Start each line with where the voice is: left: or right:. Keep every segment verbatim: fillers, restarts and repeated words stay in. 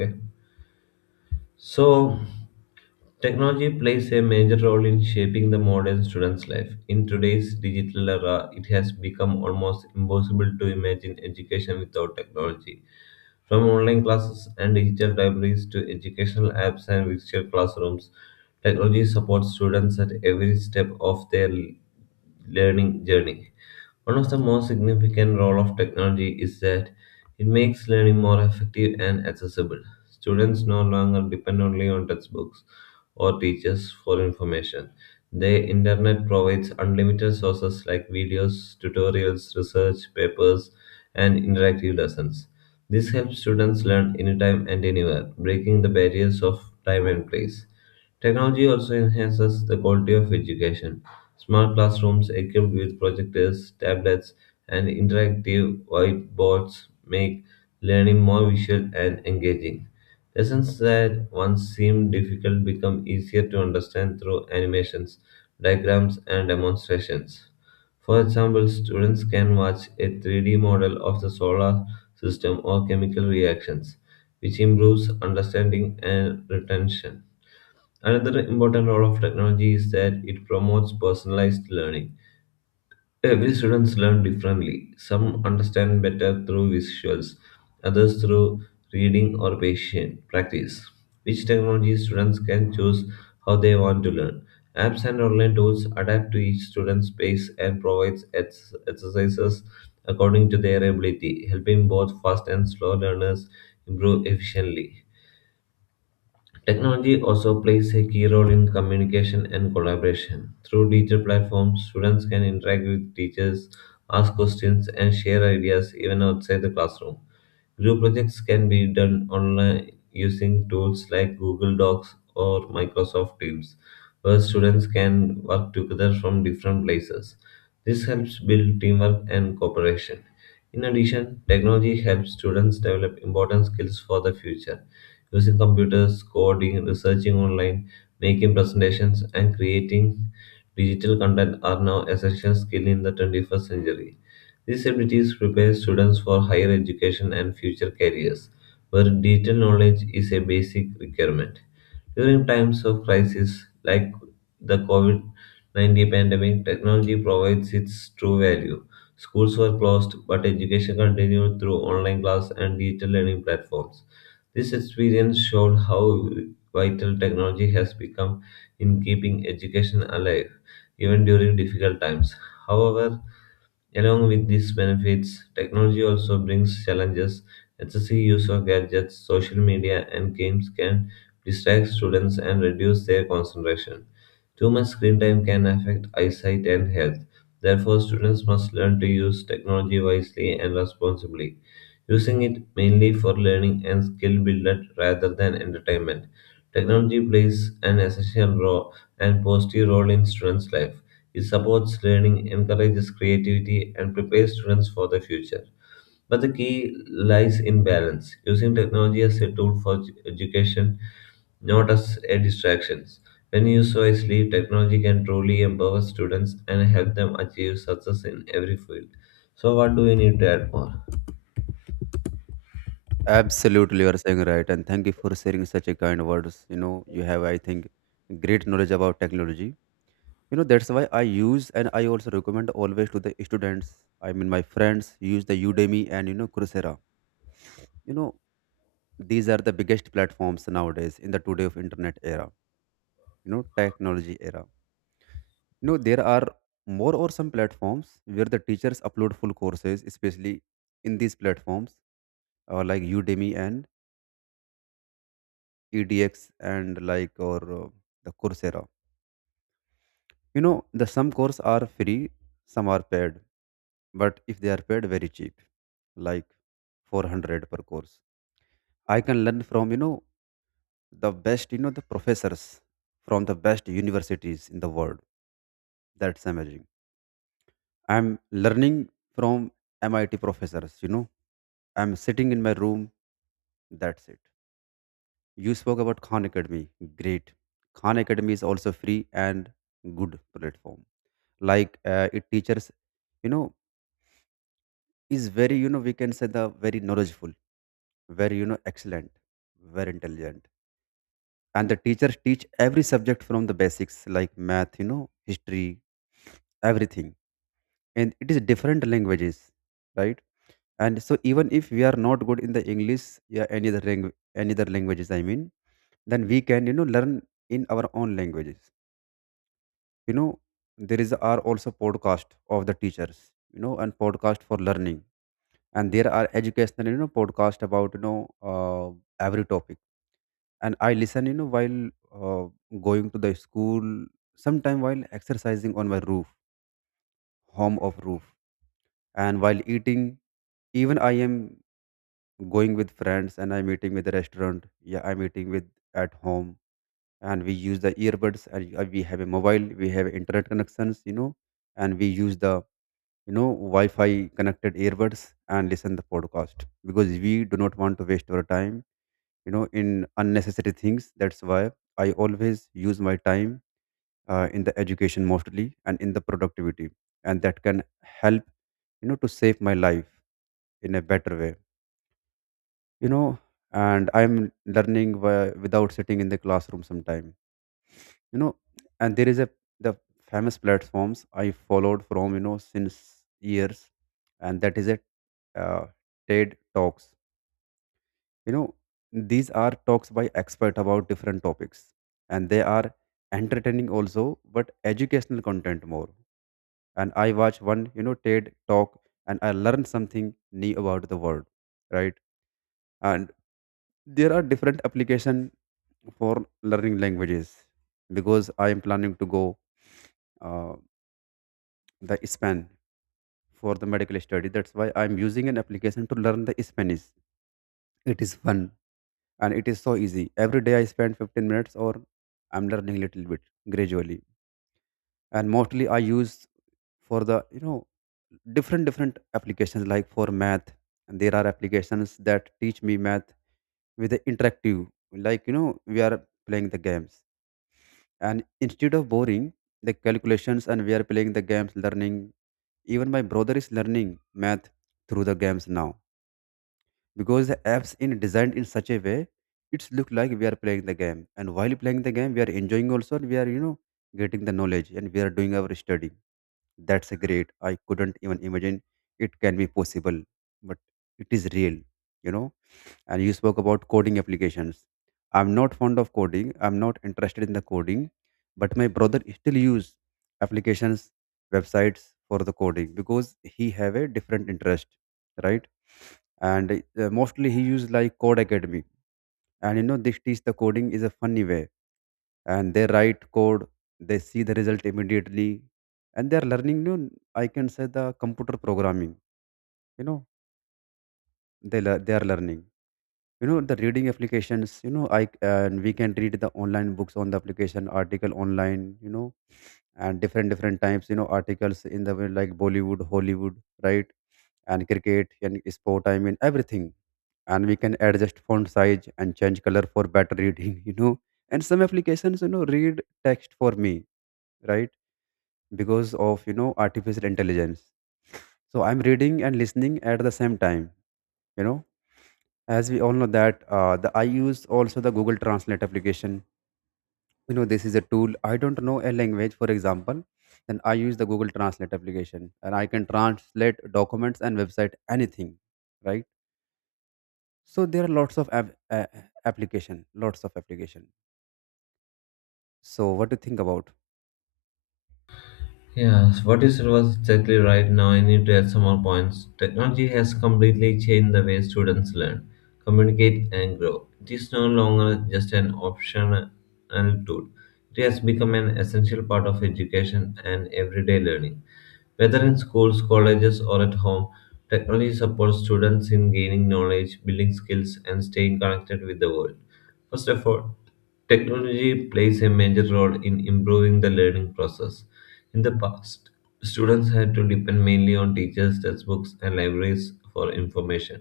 left: Okay. So, technology plays a major role in shaping the modern student's life. In today's digital era, it has become almost impossible to imagine education without technology. From online classes and digital libraries to educational apps and virtual classrooms, technology supports students at every step of their learning journey. One of the most significant role of technology is that it makes learning more effective and accessible. Students no longer depend only on textbooks or teachers for information. The internet provides unlimited sources like videos, tutorials, research papers, and interactive lessons. This helps students learn anytime and anywhere, breaking the barriers of time and place. Technology also enhances the quality of education. Smart classrooms equipped with projectors, tablets, and interactive whiteboards make learning more visual and engaging. Lessons that once seemed difficult become easier to understand through animations, diagrams, and demonstrations. For example, students can watch a three D model of the solar system or chemical reactions, which improves understanding and retention. Another important role of technology is that it promotes personalized learning. Every students learn differently. Some understand better through visuals, others through reading or patient practice. Which technology students can choose how they want to learn. Apps and online tools adapt to each student's pace and provides ex- exercises according to their ability, helping both fast and slow learners improve efficiently. Technology also plays a key role in communication and collaboration. Through digital platforms, students can interact with teachers, ask questions, and share ideas even outside the classroom. Group projects can be done online using tools like Google Docs or Microsoft Teams, where students can work together from different places. This helps build teamwork and cooperation. In addition, technology helps students develop important skills for the future, using computers, coding, researching online, making presentations, and creating digital content are now essential skills in the twenty-first century. These abilities prepare students for higher education and future careers, where digital knowledge is a basic requirement. During times of crisis like the COVID nineteen pandemic, technology provides its true value. Schools were closed, but education continued through online class and digital learning platforms. This experience showed how vital technology has become in keeping education alive, even during difficult times. However, along with these benefits, technology also brings challenges. Excessive use of gadgets, social media, and games can distract students and reduce their concentration. Too much screen time can affect eyesight and health. Therefore, students must learn to use technology wisely and responsibly, using it mainly for learning and skill building rather than entertainment. Technology plays an essential role and positive role in students' life, it supports learning, encourages creativity, and prepares students for the future. But the key lies in balance, using technology as a tool for edu- education, not as a distraction. When used wisely, technology can truly empower students and help them achieve success in every field. So, what do we need to add more?
right: Absolutely, you are saying right, and thank you for sharing such a kind words. You know, you have, I think, great knowledge about technology. You know, that's why I use and I also recommend always to the students. I mean, my friends use the Udemy and you know Coursera. You know, these are the biggest platforms nowadays in the today of internet era. You know, technology era. You know, there are more or some platforms where the teachers upload full courses, especially in these platforms uh, like Udemy and edx and like or uh, the coursera, you know, the some courses are free, some are paid, but if they are paid very cheap, like four hundred per course. I can learn from, you know, the best, you know, the professors from the best universities in the world. That's amazing. I'm learning from MIT professors, you know. I'm sitting in my room. That's it. You spoke about Khan Academy. Great. Khan Academy is also free and good platform. Like uh, it teaches, you know, is very, you know, we can say the very knowledgeful, very, you know, excellent, very intelligent. And the teachers teach every subject from the basics, like math, you know, history, everything. And it is different languages, right? And so even if we are not good in the english, yeah, any other language, any other languages, I mean, then we can, you know, learn in our own languages, you know. There is are also podcast of the teachers, you know, and podcast for learning. And there are educational, you know, podcast about, you know, uh, every topic. And I listen, you know, while uh, going to the school, sometime while exercising on my roof, home of roof, and while eating. Even I am going with friends and I'm eating with the restaurant, yeah, I'm eating with at home. And we use the earbuds and uh, we have a mobile, we have internet connections, you know. And we use the, you know, wi-fi connected earbuds and listen the podcast because we do not want to waste our time, you know, in unnecessary things. That's why I always use my time uh, in the education mostly and in the productivity. And that can help, you know, to save my life in a better way, you know. And I'm learning wi- without sitting in the classroom sometime, you know. And there is a the famous platforms I followed from, you know, since years. And that is a uh, TED talks, you know. These are talks by expert about different topics. And they are entertaining also, but educational content more. And I watch one, you know, TED talk, and I learn something new about the world, right? And there are different application for learning languages, because I am planning to go uh, the span for the medical study. That's why I'm using an application to learn the Spanish. It is fun and it is so easy. Every day I spend fifteen minutes or I'm learning little bit gradually. And mostly I use for the, you know, different different applications like for math. And there are applications that teach me math with the interactive, like, you know, we are playing the games. And instead of boring the calculations, and we are playing the games, learning. Even my brother is learning math through the games now, because the apps in designed in such a way, it's look like we are playing the game. And while playing the game, we are enjoying also, and we are, you know, getting the knowledge, and we are doing our study. That's a great. I couldn't even imagine it can be possible, but it is real, you know. And you spoke about coding applications. I'm not fond of coding, I'm not interested in the coding. But my brother still use applications, websites for the coding, because he have a different interest, right? And uh, mostly he used like code academy. And you know this teach the coding is a funny way. And they write code, they see the result immediately, and they are learning new. I can say the computer programming, you know. They lear- they are learning, you know, the reading applications, you know, I and we can read the online books on the application, article online, you know. And different different types, you know, articles in the way like bollywood, hollywood, right? And cricket and sport, I mean everything. And we can adjust font size and change color for better reading you know. And some applications, you know, read text for me, right? Because of, you know, artificial intelligence. So I'm reading and listening at the same time, you know. As we all know that, uh, the I use also the Google Translate application, you know. This is a tool. I don't know a language, for example, then I use the Google Translate application, and I can translate documents and website, anything, right? So there are lots of app, uh, application, lots of application. So what do you think about?
left: Yes, what you said was exactly right. Now I need to add some more points. Technology has completely changed the way students learn, communicate, and grow. It is no longer just an optional tool, it has become an essential part of education and everyday learning. Whether in schools, colleges, or at home, technology supports students in gaining knowledge, building skills, and staying connected with the world. First of all, technology plays a major role in improving the learning process. In the past, students had to depend mainly on teachers, textbooks, and libraries for information.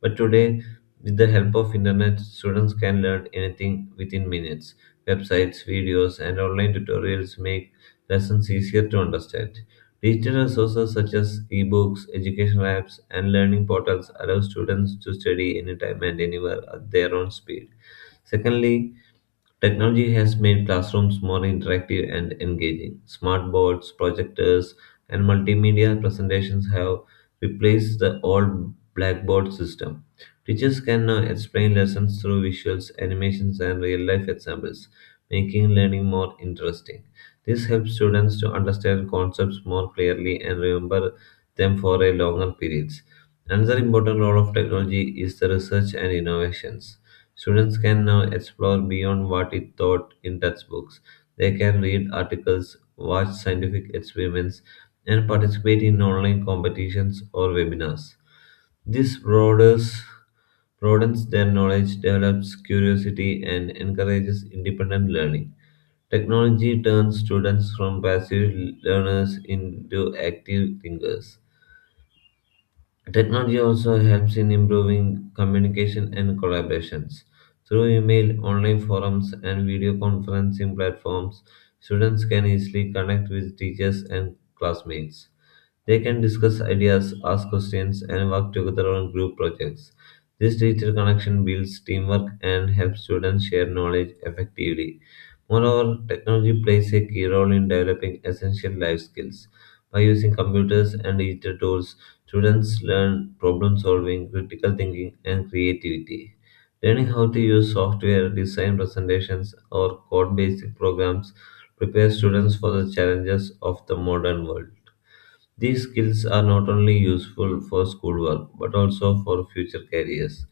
left: But today, with the help of internet, students can learn anything within minutes. Websites, videos, and online tutorials make lessons easier to understand. Digital resources such as ebooks, educational apps, and learning portals allow students to study anytime and anywhere at their own speed. Secondly, technology has made classrooms more interactive and engaging. Smartboards, projectors, and multimedia presentations have replaced the old blackboard system. Teachers can now explain lessons through visuals, animations, and real life examples, making learning more interesting. This helps students to understand concepts more clearly and remember them for a longer periods. Another important role of technology is the research and innovations. Students can now explore beyond what is taught in textbooks. They can read articles, watch scientific experiments, and participate in online competitions or webinars. This broadens, broadens their knowledge, develops curiosity, and encourages independent learning. Technology turns students from passive learners into active thinkers. Technology also helps in improving communication and collaborations. Through email, online forums, and video conferencing platforms, students can easily connect with teachers and classmates. They can discuss ideas, ask questions, and work together on group projects. This digital connection builds teamwork and helps students share knowledge effectively. Moreover, technology plays a key role in developing essential life skills. By using computers and digital tools, students learn problem solving, critical thinking, and creativity. Learning how to use software, design presentations, or code basic programs prepares students for the challenges of the modern world. These skills are not only useful for schoolwork but also for future careers.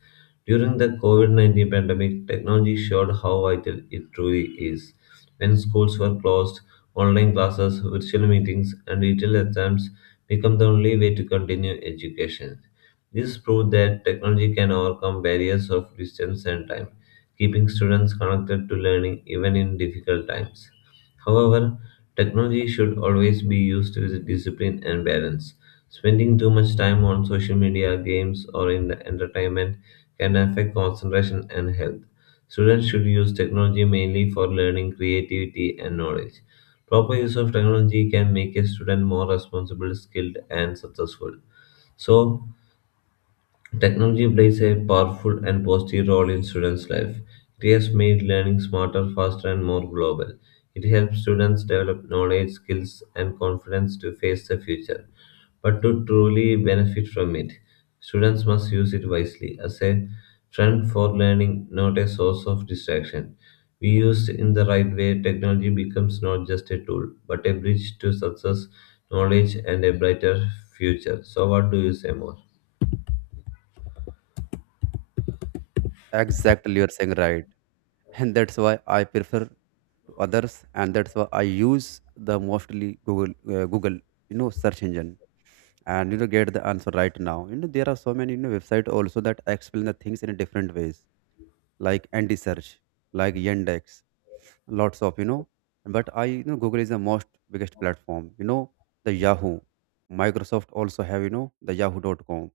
left: During the COVID nineteen pandemic, technology showed how vital it truly is. When schools were closed, online classes, virtual meetings, and digital exams became the only way to continue education. This proved that technology can overcome barriers of distance and time, keeping students connected to learning even in difficult times. However, technology should always be used with discipline and balance. Spending too much time on social media, games, or in the entertainment can affect concentration and health. Students should use technology mainly for learning, creativity, and knowledge. Proper use of technology can make a student more responsible, skilled, and successful. So, technology plays a powerful and positive role in students' life. It has made learning smarter, faster, and more global. It helps students develop knowledge, skills, and confidence to face the future. But to truly benefit from it, students must use it wisely as a friend for learning, not a source of distraction. We used in the right way, technology becomes not just a tool, but a bridge to success, knowledge, and a brighter future. So, what do you say more?
right: Exactly, you're saying right. And that's why I prefer to others. And that's why I use the mostly google, uh, google, you know, search engine. And you know, get the answer right now. You know there are so many, you know, website also that explain the things in a different ways, like anti search, like yandex, lots of, you know. But I, you know, Google is the most biggest platform, you know. The yahoo, microsoft also have, you know, the Yahoo dot com,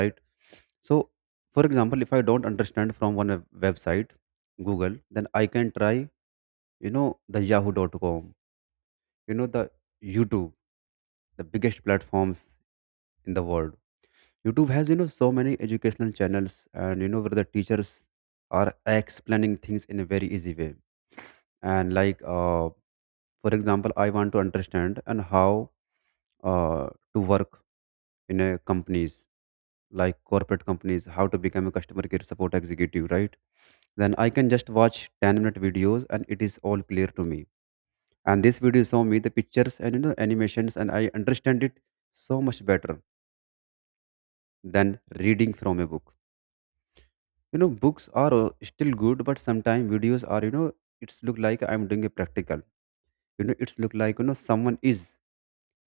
right: right? So for example, if I don't understand from one web- website, google, then I can try, you know, the yahoo dot com, you know, the youtube, the biggest platforms in the world. Youtube has, you know, so many educational channels. And you know where the teachers are explaining things in a very easy way. And like uh, for example, I want to understand and how uh, to work in a companies, like corporate companies, how to become a customer care support executive, right? Then I can just watch ten minute videos, and it is all clear to me. And this video show me the pictures and, you know, animations, and I understand it so much better than reading from a book, you know. Books are uh, still good, but sometimes videos are, you know, it's look like I'm doing a practical, you know. It's look like, you know, someone is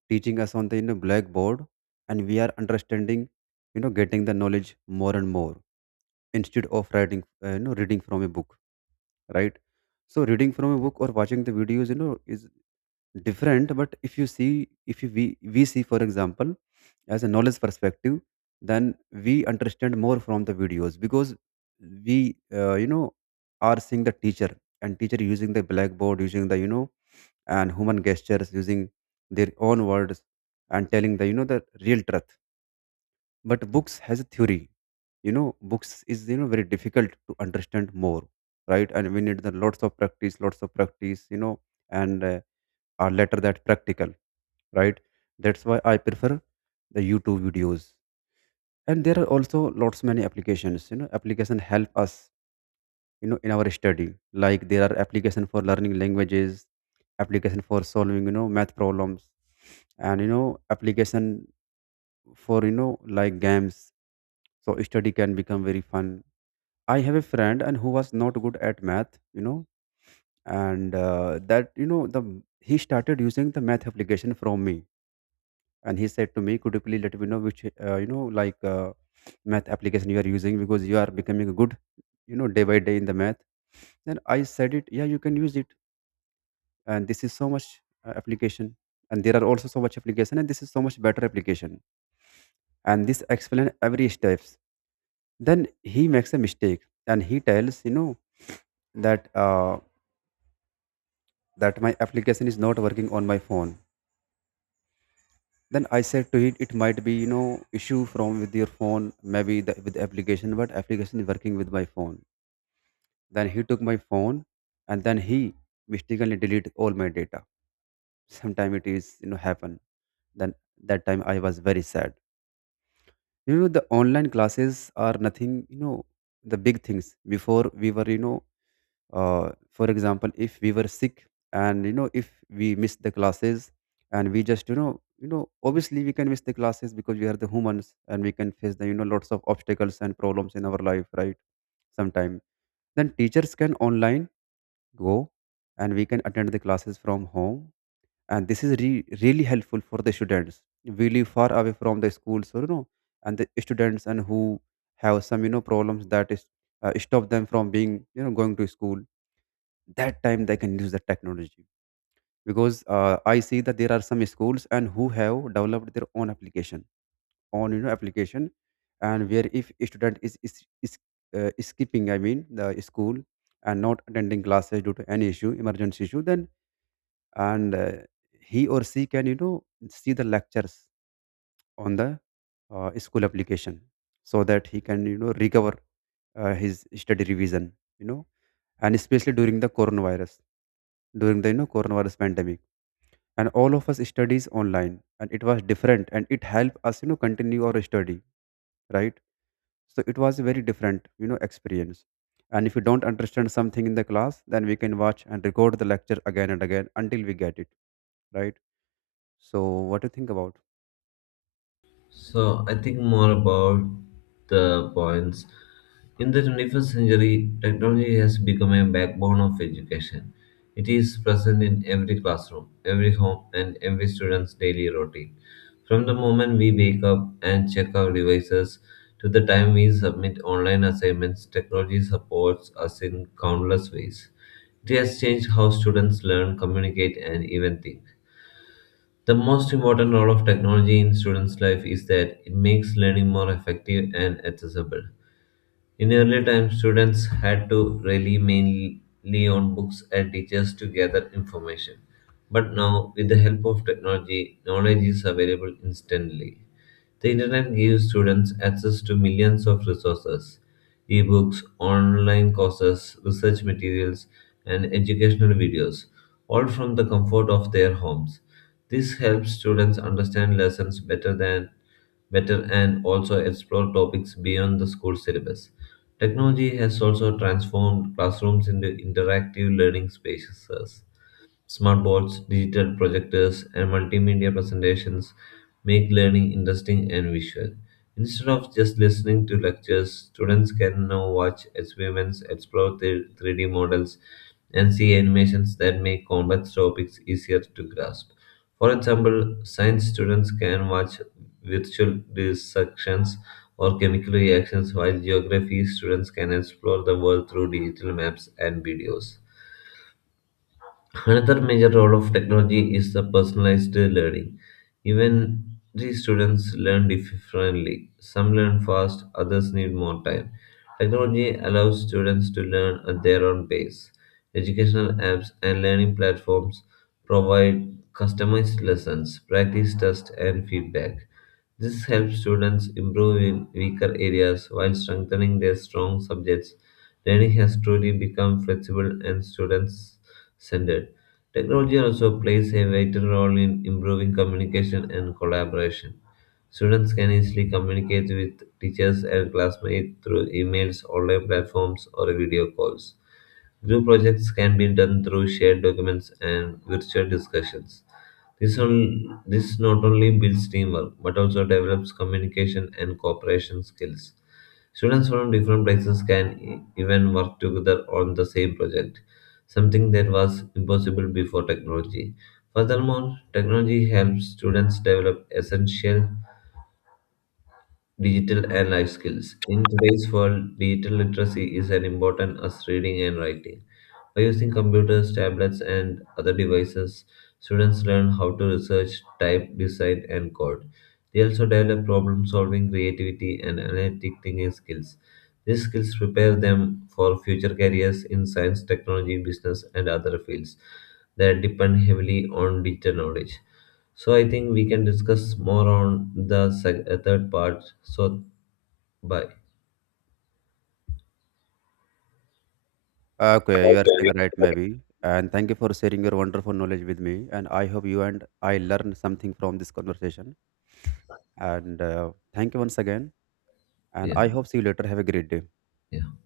right: teaching us on the, you know, blackboard. And we are understanding, you know, getting the knowledge more and more, instead of writing, uh, you know, reading from a book, right? So reading from a book or watching the videos, you know, is different. But if you see, if you, we we see, for example, as a knowledge perspective, then we understand more from the videos, because we, uh, you know, are seeing the teacher. And teacher using the blackboard, using the, you know, and human gestures, using their own words, and telling the, you know, the real truth. But books has a theory, you know. Books is, you know, very difficult to understand more, right? And we need the lots of practice, lots of practice, you know. And uh, are later that practical, right? That's why I prefer the youtube videos. And there are also lots many applications, you know, application help us, you know, in our study. Like there are application for learning languages, application for solving, you know, math problems. And you know application for, you know, like games. So study can become very fun. I have a friend and who was not good at math, you know. And uh, that, you know, the he started using the math application from me. And he said to me, could you please let me know which, uh, you know, like uh, math application you are using, because you are becoming a good, you know, day by day in the math. Then I said it, yeah, you can use it. And this is so much uh, application. And there are also so much application, and this is so much better application. And this explain every steps. Then he makes a mistake, and he tells, you know, that uh, that my application is not working on my phone. Then I said to it, it might be, you know, issue from with your phone, maybe the, with the application, but application is working with my phone. Then he took my phone, and then he mistakenly deleted all my data. Sometime it is, you know, happen. Then that time I was very sad. You know the online classes are nothing. You know the big things. Before we were, you know, uh, for example, if we were sick, and you know if we miss the classes, and we just you know, you know, obviously we can miss the classes because we are the humans, and we can face the, you know, lots of obstacles and problems in our life, right? Sometime, then teachers can online go, and we can attend the classes from home. And this is re- really helpful for the students we live far away from the schools, or you know, and the students and who have some, you know, problems that is uh, stop them from being, you know, going to school. That time they can use the technology. Because uh, I see that there are some schools and who have developed their own application on, you know, application. And where if a student is is, is uh, skipping, I mean the school, and not attending classes due to any issue, emergency issue, then and uh, he or she can, you know, see the lectures on the uh, school application, so that he can, you know, recover uh, his study revision, you know. And especially during the coronavirus, during the, you know, coronavirus pandemic. And all of us studies online, and it was different, and it helped us, you know, continue our study, right? So it was a very different, you know, experience. And if you don't understand something in the class, then we can watch and record the lecture again and again until we get it, right? So what do you think about?
left: So I think more about the points. In the twenty-first century, technology has become a backbone of education. It is present in every classroom, every home, and every student's daily routine. From the moment we wake up and check our devices to the time we submit online assignments, technology supports us in countless ways. It has changed how students learn, communicate, and even think. The most important role of technology in students' life is that it makes learning more effective and accessible. In earlier times, students had to rely mainly on books and teachers to gather information. But now, with the help of technology, knowledge is available instantly. The internet gives students access to millions of resources, ebooks, online courses, research materials, and educational videos, all from the comfort of their homes. This helps students understand lessons better than better and also explore topics beyond the school syllabus. Technology has also transformed classrooms into interactive learning spaces. Smart boards, digital projectors, and multimedia presentations make learning interesting and visual. Instead of just listening to lectures, students can now watch experiments, explore the three D models, and see animations that make complex topics easier to grasp. For example, science students can watch virtual dissections or chemical reactions, while geography students can explore the world through digital maps and videos. Another major role of technology is the personalized learning. Even the students learn differently. Some learn fast, others need more time. Technology allows students to learn at their own pace. Educational apps and learning platforms provide customized lessons, practice tests, and feedback. This helps students improve in weaker areas while strengthening their strong subjects. Learning has truly become flexible and student centered. Technology also plays a vital role in improving communication and collaboration. Students can easily communicate with teachers and classmates through emails, online platforms, or video calls. Group projects can be done through shared documents and virtual discussions. This, on, this not only builds teamwork but also develops communication and cooperation skills. Students from different places can e- even work together on the same project, something that was impossible before technology. Furthermore, technology helps students develop essential digital and life skills. In today's world, digital literacy is as important as reading and writing. By using computers, tablets, and other devices, students learn how to research, type, decide, and code. They also develop problem solving, creativity, and analytic thinking skills. These skills prepare them for future careers in science, technology, business, and other fields that depend heavily on digital knowledge. So I think we can discuss more on the sec- uh, third part. So bye.
right: Okay, you are
left: Okay.
right: saying right, maybe. And thank you for sharing your wonderful knowledge with me. And I hope you and I learned something from this conversation. And uh, thank you once again. And
left: Yeah.
right: I hope see you later. Have a great day.
left: Yeah.